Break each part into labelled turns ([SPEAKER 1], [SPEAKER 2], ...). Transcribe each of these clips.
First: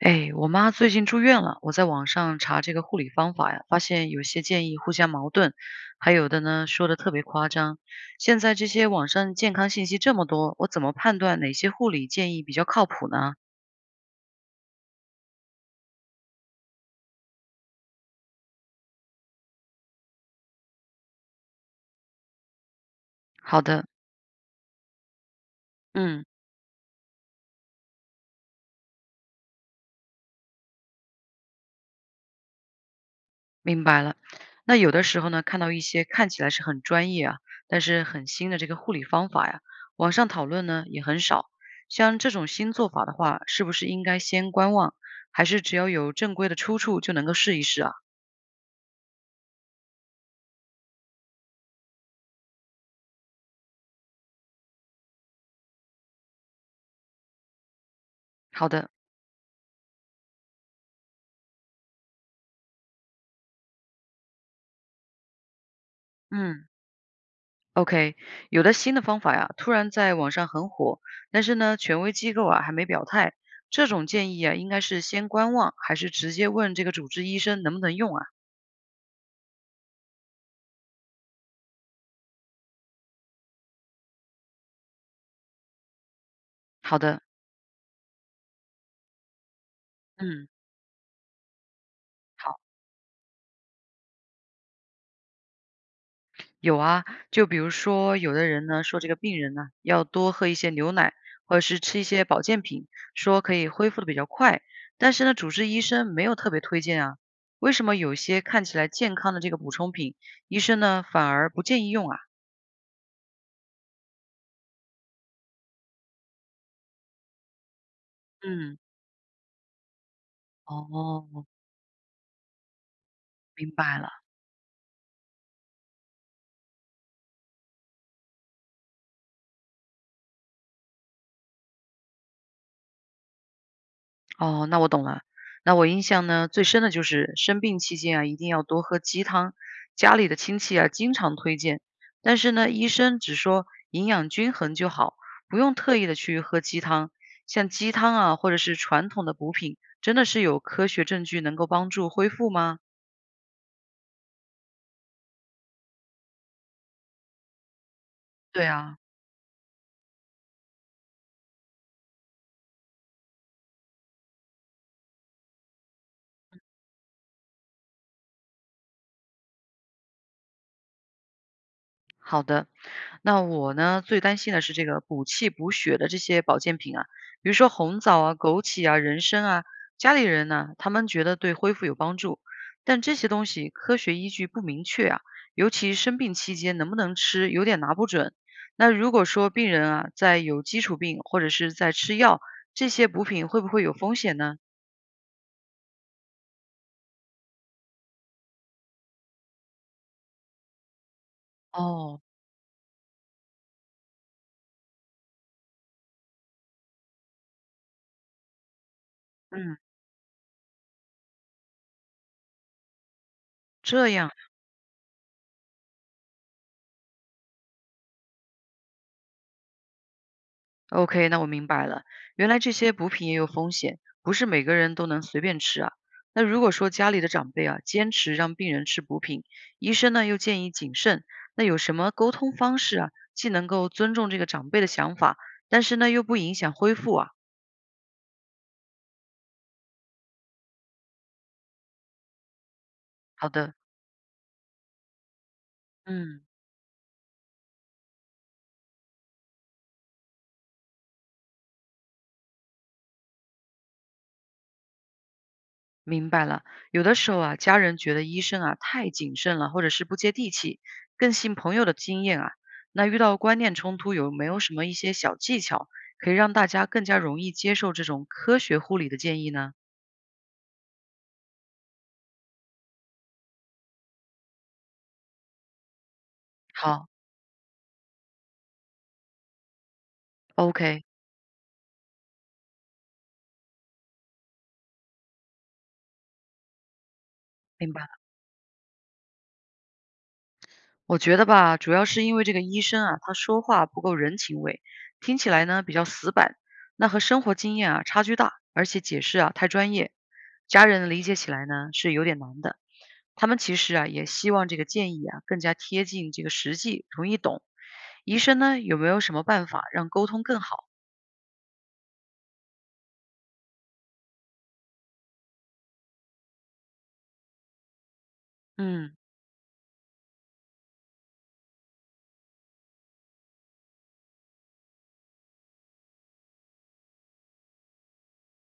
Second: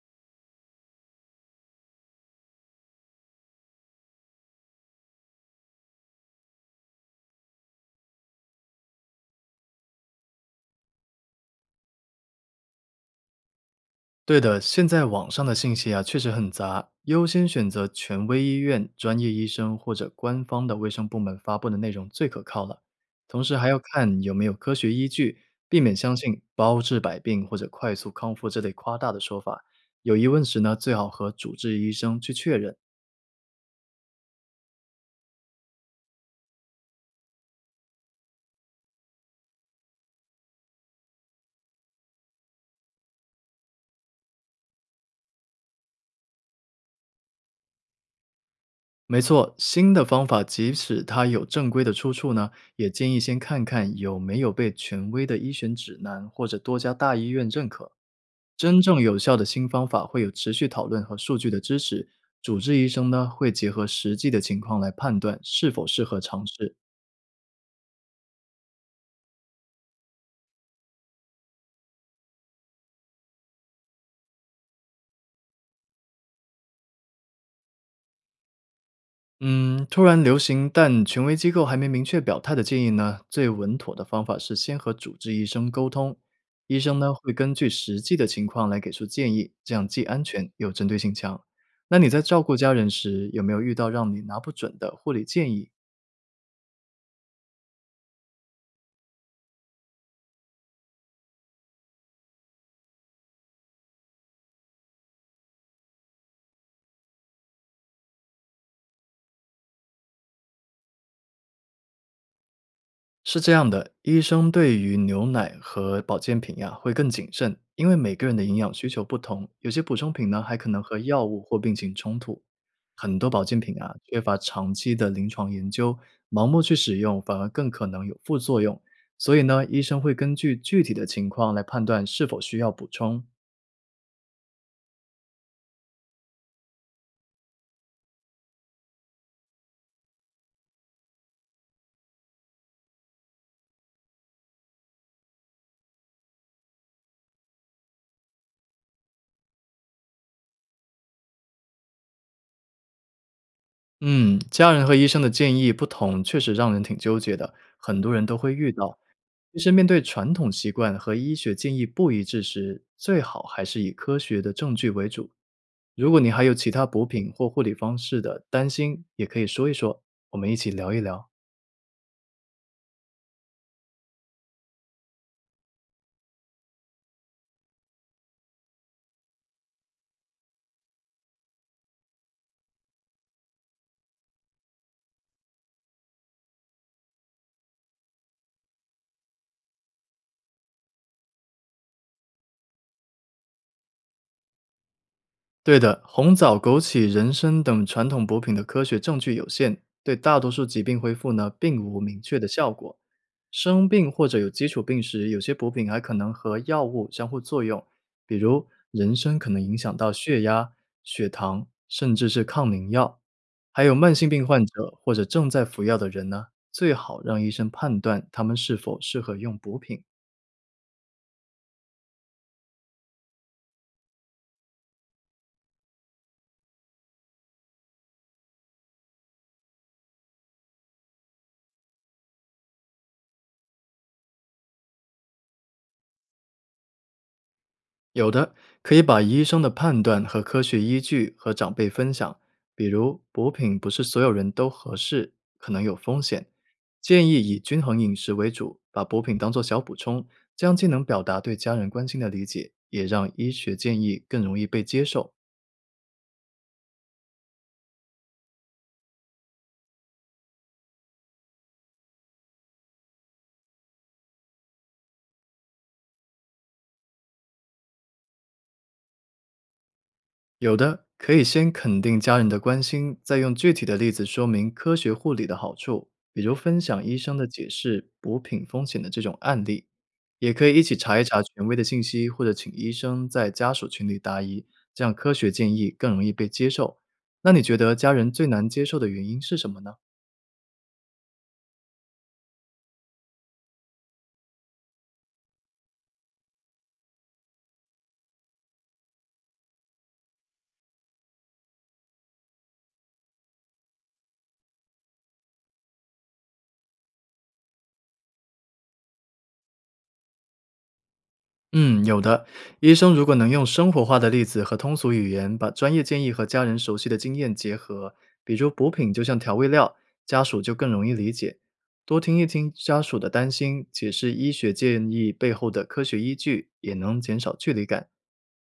[SPEAKER 1] 哎，我妈最近住院了，我在网上查这个护理方法呀，发现有些建议互相矛盾，还有的呢说的特别夸张。现在这些网上健康信息这么多，我怎么判断哪些护理建议比较靠谱呢？
[SPEAKER 2] 对的，现在网上的信息啊，确实很杂，优先选择权威医院、专业医生或者官方的卫生部门发布的内容最可靠了。同时
[SPEAKER 1] 好
[SPEAKER 2] 还要
[SPEAKER 1] 的，
[SPEAKER 2] 看有没有科学依据，避免相
[SPEAKER 1] 嗯，
[SPEAKER 2] 信“包治百病”或者“快速康复”这类夸大的说法。有疑问时呢，最好和主治医生去确认。
[SPEAKER 1] 明白了。那有的时候呢，看到一些看起来是很专业啊，但是很新的这个护理方法呀，网上讨论呢也很少。像这种新做法的话，是不是应该先观望，还是只要有正规的出处就能够试一试啊？
[SPEAKER 2] 没错，新的方法即使它有正规的出处呢，也建议先看看有没有被权威的医学指南或者多家大医院认可。
[SPEAKER 1] 好
[SPEAKER 2] 真
[SPEAKER 1] 的。
[SPEAKER 2] 正有效的新方法会有持续讨论和数据的支持，主治医生呢会结合实际的情况来判断是否适合尝
[SPEAKER 1] 嗯
[SPEAKER 2] 试。
[SPEAKER 1] ，OK，有的新的方法呀，突然在网上很火，但是呢，权威机构啊还没表态。这种建议啊，应该是先观望，还是直接问这个主治医生能不能用啊？
[SPEAKER 2] 嗯，突然流行但权威机构还没明确表态的建议呢，最稳妥的方法是先和主治医生沟通，医生
[SPEAKER 1] 好
[SPEAKER 2] 呢
[SPEAKER 1] 的，
[SPEAKER 2] 会根据实际的情况来给出建议，这样既安
[SPEAKER 1] 嗯，
[SPEAKER 2] 全又针对性强。那你在照顾
[SPEAKER 1] 好，
[SPEAKER 2] 家人时，有没有遇到让你拿不准的护理建议？
[SPEAKER 1] 有啊，就比如说有的人呢说这个病人呢要多喝一些牛奶，或者是吃一些保健品，说可以恢复的比较快，但是呢，主治医生没有特别推荐啊。为什么有些看起来健康的这个补充品，医生呢反而不建议用啊？
[SPEAKER 2] 是这样的，医生对于牛奶和保健品呀、会更谨慎，因为每个人的营养
[SPEAKER 1] 嗯。
[SPEAKER 2] 需求不同，有些补充品呢还可能和药
[SPEAKER 1] 哦，
[SPEAKER 2] 物或病情冲突。很多保健
[SPEAKER 1] 明
[SPEAKER 2] 品啊
[SPEAKER 1] 白了。
[SPEAKER 2] 缺乏长期的临床研究，盲目去使用反而更可能有副作用。所以呢，医生会根据具体的情况来判断是否需要补充。
[SPEAKER 1] 哦，那我懂了。那我印象呢，最深的就是生病期间啊，一定要多喝鸡汤，家里的亲戚啊经常推荐，但是呢，医生只说营养均衡就好，不用特意的去喝鸡汤。像鸡汤啊，或者是传统的补品，真的是有科学证据能够帮助恢复吗？
[SPEAKER 2] 嗯，家人和医生的建议不同，确实让人挺纠结的，很多人都会
[SPEAKER 1] 对
[SPEAKER 2] 遇
[SPEAKER 1] 啊。
[SPEAKER 2] 到。其实面对传统习惯和医学建议不一致时，最好还是以科学的证据为主。如果你还有其他补品或护理方式的担心，也可以说一说，我们一起聊一聊。
[SPEAKER 1] 好的，那我呢最担心的是这个补气补血的这些保健品啊，比如说红枣啊、枸杞啊、人参啊，家里人呢他们觉得对恢复有帮助，但这些东西科学依据不明确啊，尤其生病期间能不能吃有点拿不准。那如果说病人啊在有基础病或者是在吃药，这些补品会不会有风险呢？
[SPEAKER 2] 对的，红枣、枸杞、人参等传统补品的科学证据有限，对大多数疾病恢复呢，并无
[SPEAKER 1] 哦，
[SPEAKER 2] 明确的效果。生病或者有基础病时，有些补品还可能和药物相互作用，比如人参可能影
[SPEAKER 1] 嗯，
[SPEAKER 2] 响到血压、血糖，甚至是抗凝药。还有
[SPEAKER 1] 这
[SPEAKER 2] 慢性
[SPEAKER 1] 样啊
[SPEAKER 2] 病患者或者正在服药的人呢，最好让医生判断他们是否适合用补品。
[SPEAKER 1] OK，那我明白了，原来这些补品也有风险，不是每个人都能随便吃啊。那如果说家里的长辈啊，坚持让病人吃补品，医生呢又建议谨慎，那有什么沟通方式啊，既能够尊重这个长辈的想法，但是呢又不影响恢复啊？
[SPEAKER 2] 有的可以把医生的判断和科学依据和长辈分享，比如
[SPEAKER 1] 好
[SPEAKER 2] 补
[SPEAKER 1] 的，
[SPEAKER 2] 品不是所有人都合适，可能有风
[SPEAKER 1] 嗯。
[SPEAKER 2] 险，建议以均衡饮食为主，把补品当做小补充，这样既能表达对家人关心的理解，也让医学建议更容易被接受。
[SPEAKER 1] 明白了，有的时候啊，家人觉得医生啊太谨慎了，或者是不接地气，更信朋友的经验啊。那遇到观念冲突，有没有什么一些小技巧可以让大家更加容易接受这种科学护理的建议呢？
[SPEAKER 2] 有的可以先肯定家人的关心，再用具体的例子说明科学护理的好处，比如分享
[SPEAKER 1] 好
[SPEAKER 2] 医生的解释、补品风险的这种案例。也可以一起
[SPEAKER 1] ，OK，
[SPEAKER 2] 查一查权威的信息，或者请医生在家属群里答疑，这样科学建议更容易被接受。那你觉
[SPEAKER 1] 明
[SPEAKER 2] 得
[SPEAKER 1] 白。
[SPEAKER 2] 家人最难接受的原因是什么呢？
[SPEAKER 1] 我觉得吧，主要是因为这个医生啊，他说话不够人情味，听起来呢比较死板，那和生活经验啊差距大，而且解释啊太专业，家人理解起来呢是有点难的。他们其实啊也希望这个建议啊更加贴近这个实际，容易懂。医生呢有没有什么办法让沟通更好？
[SPEAKER 2] 嗯，有的。医生如果能用生活化的例子和通俗语言，把专业建议和家人熟悉的经验结合，比如补品
[SPEAKER 1] 嗯，
[SPEAKER 2] 就像调味料，家属就更容易理解。多听一听家属的担心，解释医学建议背后的科学依据，也能减少距离感。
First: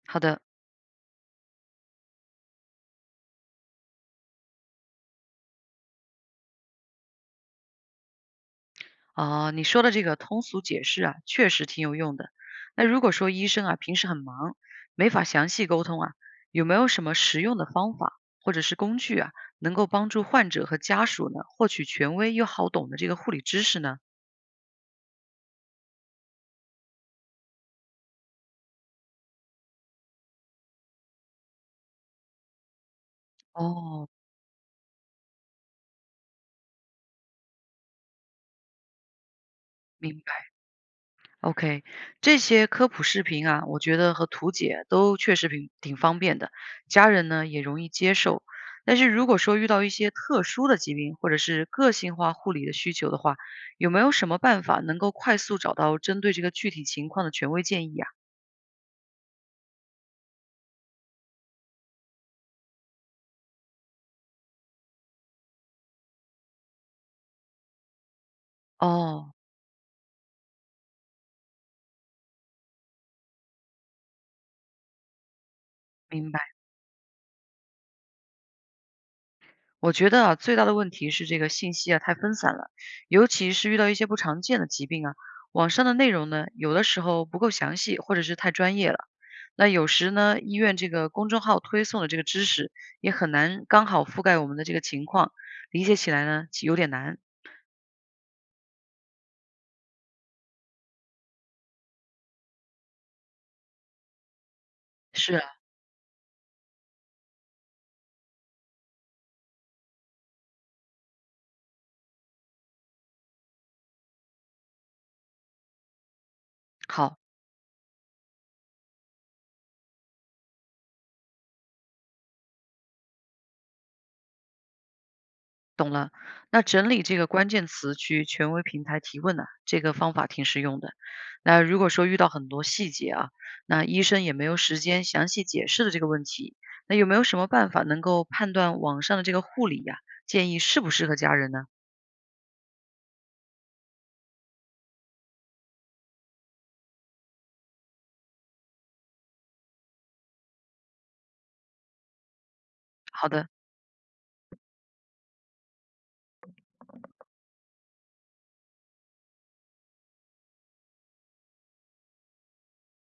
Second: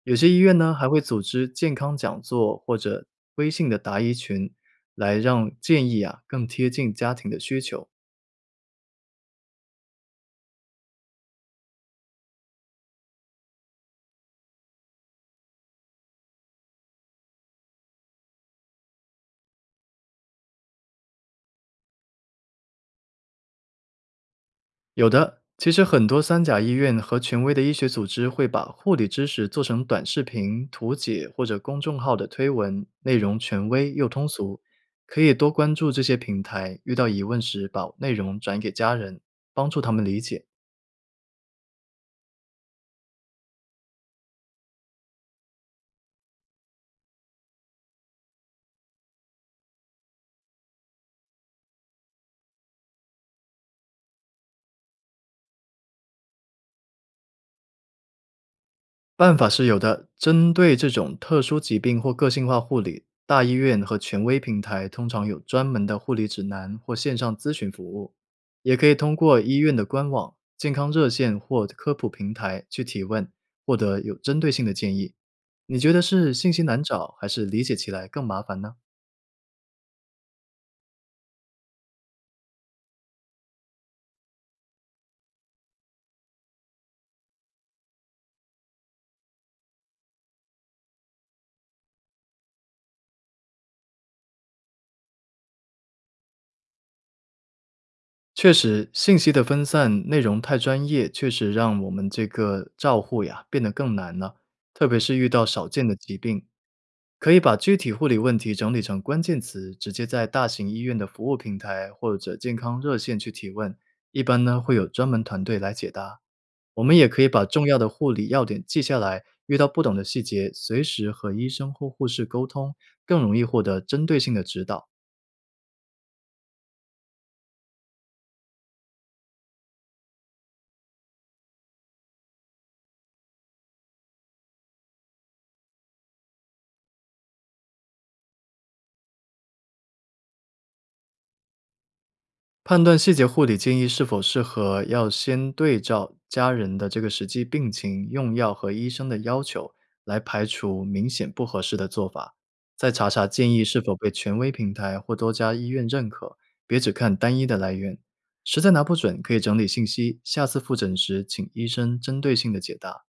[SPEAKER 2] 有
[SPEAKER 1] 好
[SPEAKER 2] 些医
[SPEAKER 1] 的。
[SPEAKER 2] 院呢，还会组织健康讲座或者微信的答疑群，来让建议啊更贴近家庭的需求。
[SPEAKER 1] 哦，你说的这个通俗解释啊，确实挺有用的。那如果说医生啊平时很忙，没法详细沟通啊，有没有什么实用的方法或者是工具啊，能够帮助患者和家属呢获取权威又好懂的这个护理知识呢？
[SPEAKER 2] 有的，其实很多三甲医院和权威的医学组织会把护理知识做成短视频、图解或者公众号的推文，内容权威又
[SPEAKER 1] 哦，
[SPEAKER 2] 通俗，可以多关注这些平台，遇到疑问时把内容转给家人，帮助他们理
[SPEAKER 1] 明
[SPEAKER 2] 解。
[SPEAKER 1] 白。OK，这些科普视频啊，我觉得和图解都确实挺方便的，家人呢也容易接受。但是如果说遇到一些特殊的疾病或者是个性化护理的需求的话，有没有什么办法能够快速找到针对这个具体情况的权威建议啊？
[SPEAKER 2] 办法是有的，针对这种特殊疾病或个性化护理，大医院和权威平台通常有专门的护理指南或线上咨询服务，也可以通
[SPEAKER 1] 哦，
[SPEAKER 2] 过医院的官网、健康热线或科普平台去提问，获得有针对性的建议。你觉得
[SPEAKER 1] 明
[SPEAKER 2] 是信
[SPEAKER 1] 白。
[SPEAKER 2] 息难找，还是理解起来更麻烦呢？
[SPEAKER 1] 我觉得啊，最大的问题是这个信息啊太分散了，尤其是遇到一些不常见的疾病啊，网上的内容呢，有的时候不够详细，或者是太专业了。那有时呢，医院这个公众号推送的这个知识也很难刚好覆盖我们的这个情况，理解起来呢有点难。
[SPEAKER 2] 确实，信息的分散、内容太专业，确实让我们这个照护呀变得更难了。特别是遇
[SPEAKER 1] 是
[SPEAKER 2] 到
[SPEAKER 1] 啊，
[SPEAKER 2] 少见的疾病，可以把具体护理问题整理成关键词，直接在大型医院的服务平台或者健康热线去提问，一般呢会有专门团队来解答。我们也
[SPEAKER 1] 好。
[SPEAKER 2] 可以把重要的护理要点记下来，遇到不懂的细节，随时和医生或护士沟通，更容易获得针对性的指导。
[SPEAKER 1] 懂了，那整理这个关键词去权威平台提问呢、这个方法挺实用的。那如果说遇到很多细节啊，那医生也没有时间详细解释的这个问题，那有没有什么办法能够判断网上的这个护理呀、建议适不适合家人呢？
[SPEAKER 2] 判断细节护理建议是否适合，要先对照家人的这个实际病情、用药和医生的要求，来排除明显不合适的做法。再查查
[SPEAKER 1] 好的。
[SPEAKER 2] 建议是否被权威平台或多家医院认可，别只看单一的来源。实在拿不准，可以整理信息，下次复诊时请医生针对性的解答。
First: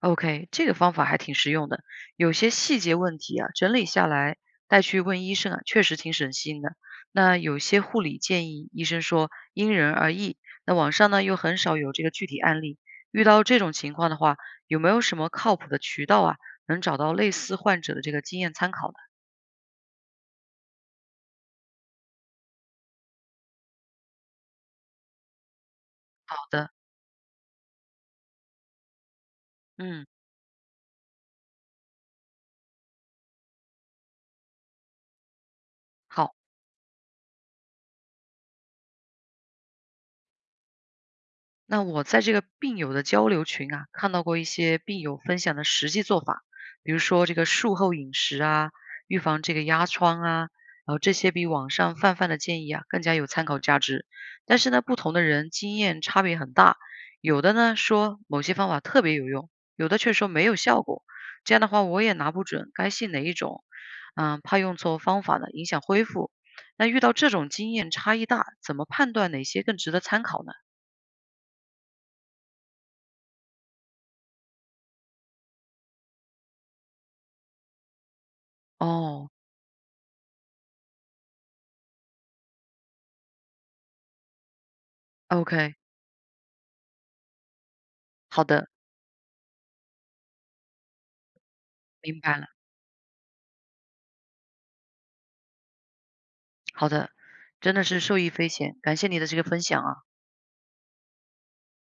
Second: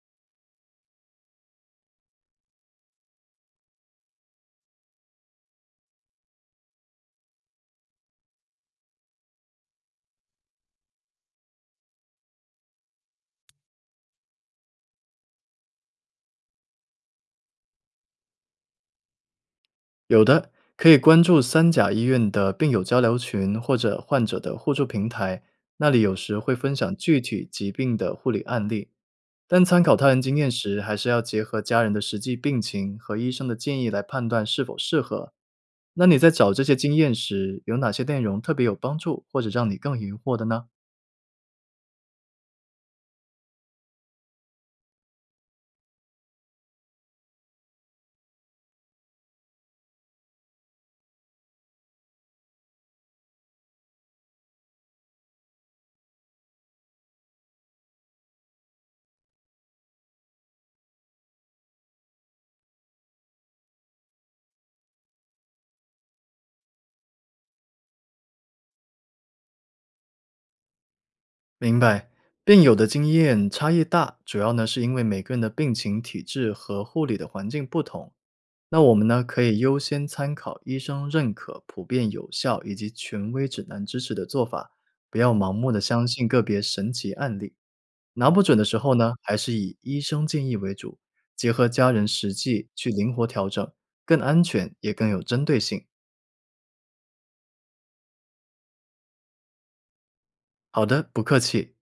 [SPEAKER 1] OK，这个方法还挺实用的。有些细节问题啊，整理下来带去问医生啊，确实挺省心的。那有些护理建议，医生说因人而异。那网上呢又很少有这个具体案例。遇到这种情况的话，有没有什么靠谱的渠道啊，能找到类似患者的这个经验参考的？
[SPEAKER 2] 有的可以关注三甲医院的病友交流群或者患者的互助平台，那里有
[SPEAKER 1] 好
[SPEAKER 2] 时会
[SPEAKER 1] 的，
[SPEAKER 2] 分享具体疾病的护理案例。但参考
[SPEAKER 1] 嗯，
[SPEAKER 2] 他人经验时，还是要结合家人的实际病情和医生的建议来判断是否适合。那你在
[SPEAKER 1] 好。
[SPEAKER 2] 找这些经验时，有哪些内容特别有帮助，或者让你更疑惑的呢？
[SPEAKER 1] 那我在这个病友的交流群啊，看到过一些病友分享的实际做法，比如说这个术后饮食啊，预防这个压疮啊，然后这些比网上泛泛的建议啊更加有参考价值。但是呢，不同的人经验差别很大，有的呢说某些方法特别有用，有的却说没有效果。这样的话，我也拿不准该信哪一种，嗯，怕用错方法呢，影响恢复。那遇到这种经验差异大，怎么判断哪些更值得参考呢？
[SPEAKER 2] 明白，病友的经验差异大，主要呢是因为每个人的病情、体质和护理的环境不同。那我们呢
[SPEAKER 1] 哦，
[SPEAKER 2] 可以优先参考医生认可、普遍有效以及权威指南支持的做法，不要盲目
[SPEAKER 1] OK，
[SPEAKER 2] 的相信个别神奇案例。拿不
[SPEAKER 1] 好
[SPEAKER 2] 准的
[SPEAKER 1] 的，
[SPEAKER 2] 时候呢，还是以医生建议为主，结合家人
[SPEAKER 1] 明
[SPEAKER 2] 实
[SPEAKER 1] 白了，
[SPEAKER 2] 际去灵活调整，更安全也更有针对性。
[SPEAKER 1] 好的，真的是受益匪浅，感谢你的这个分享啊。
[SPEAKER 2] 好的，不客气。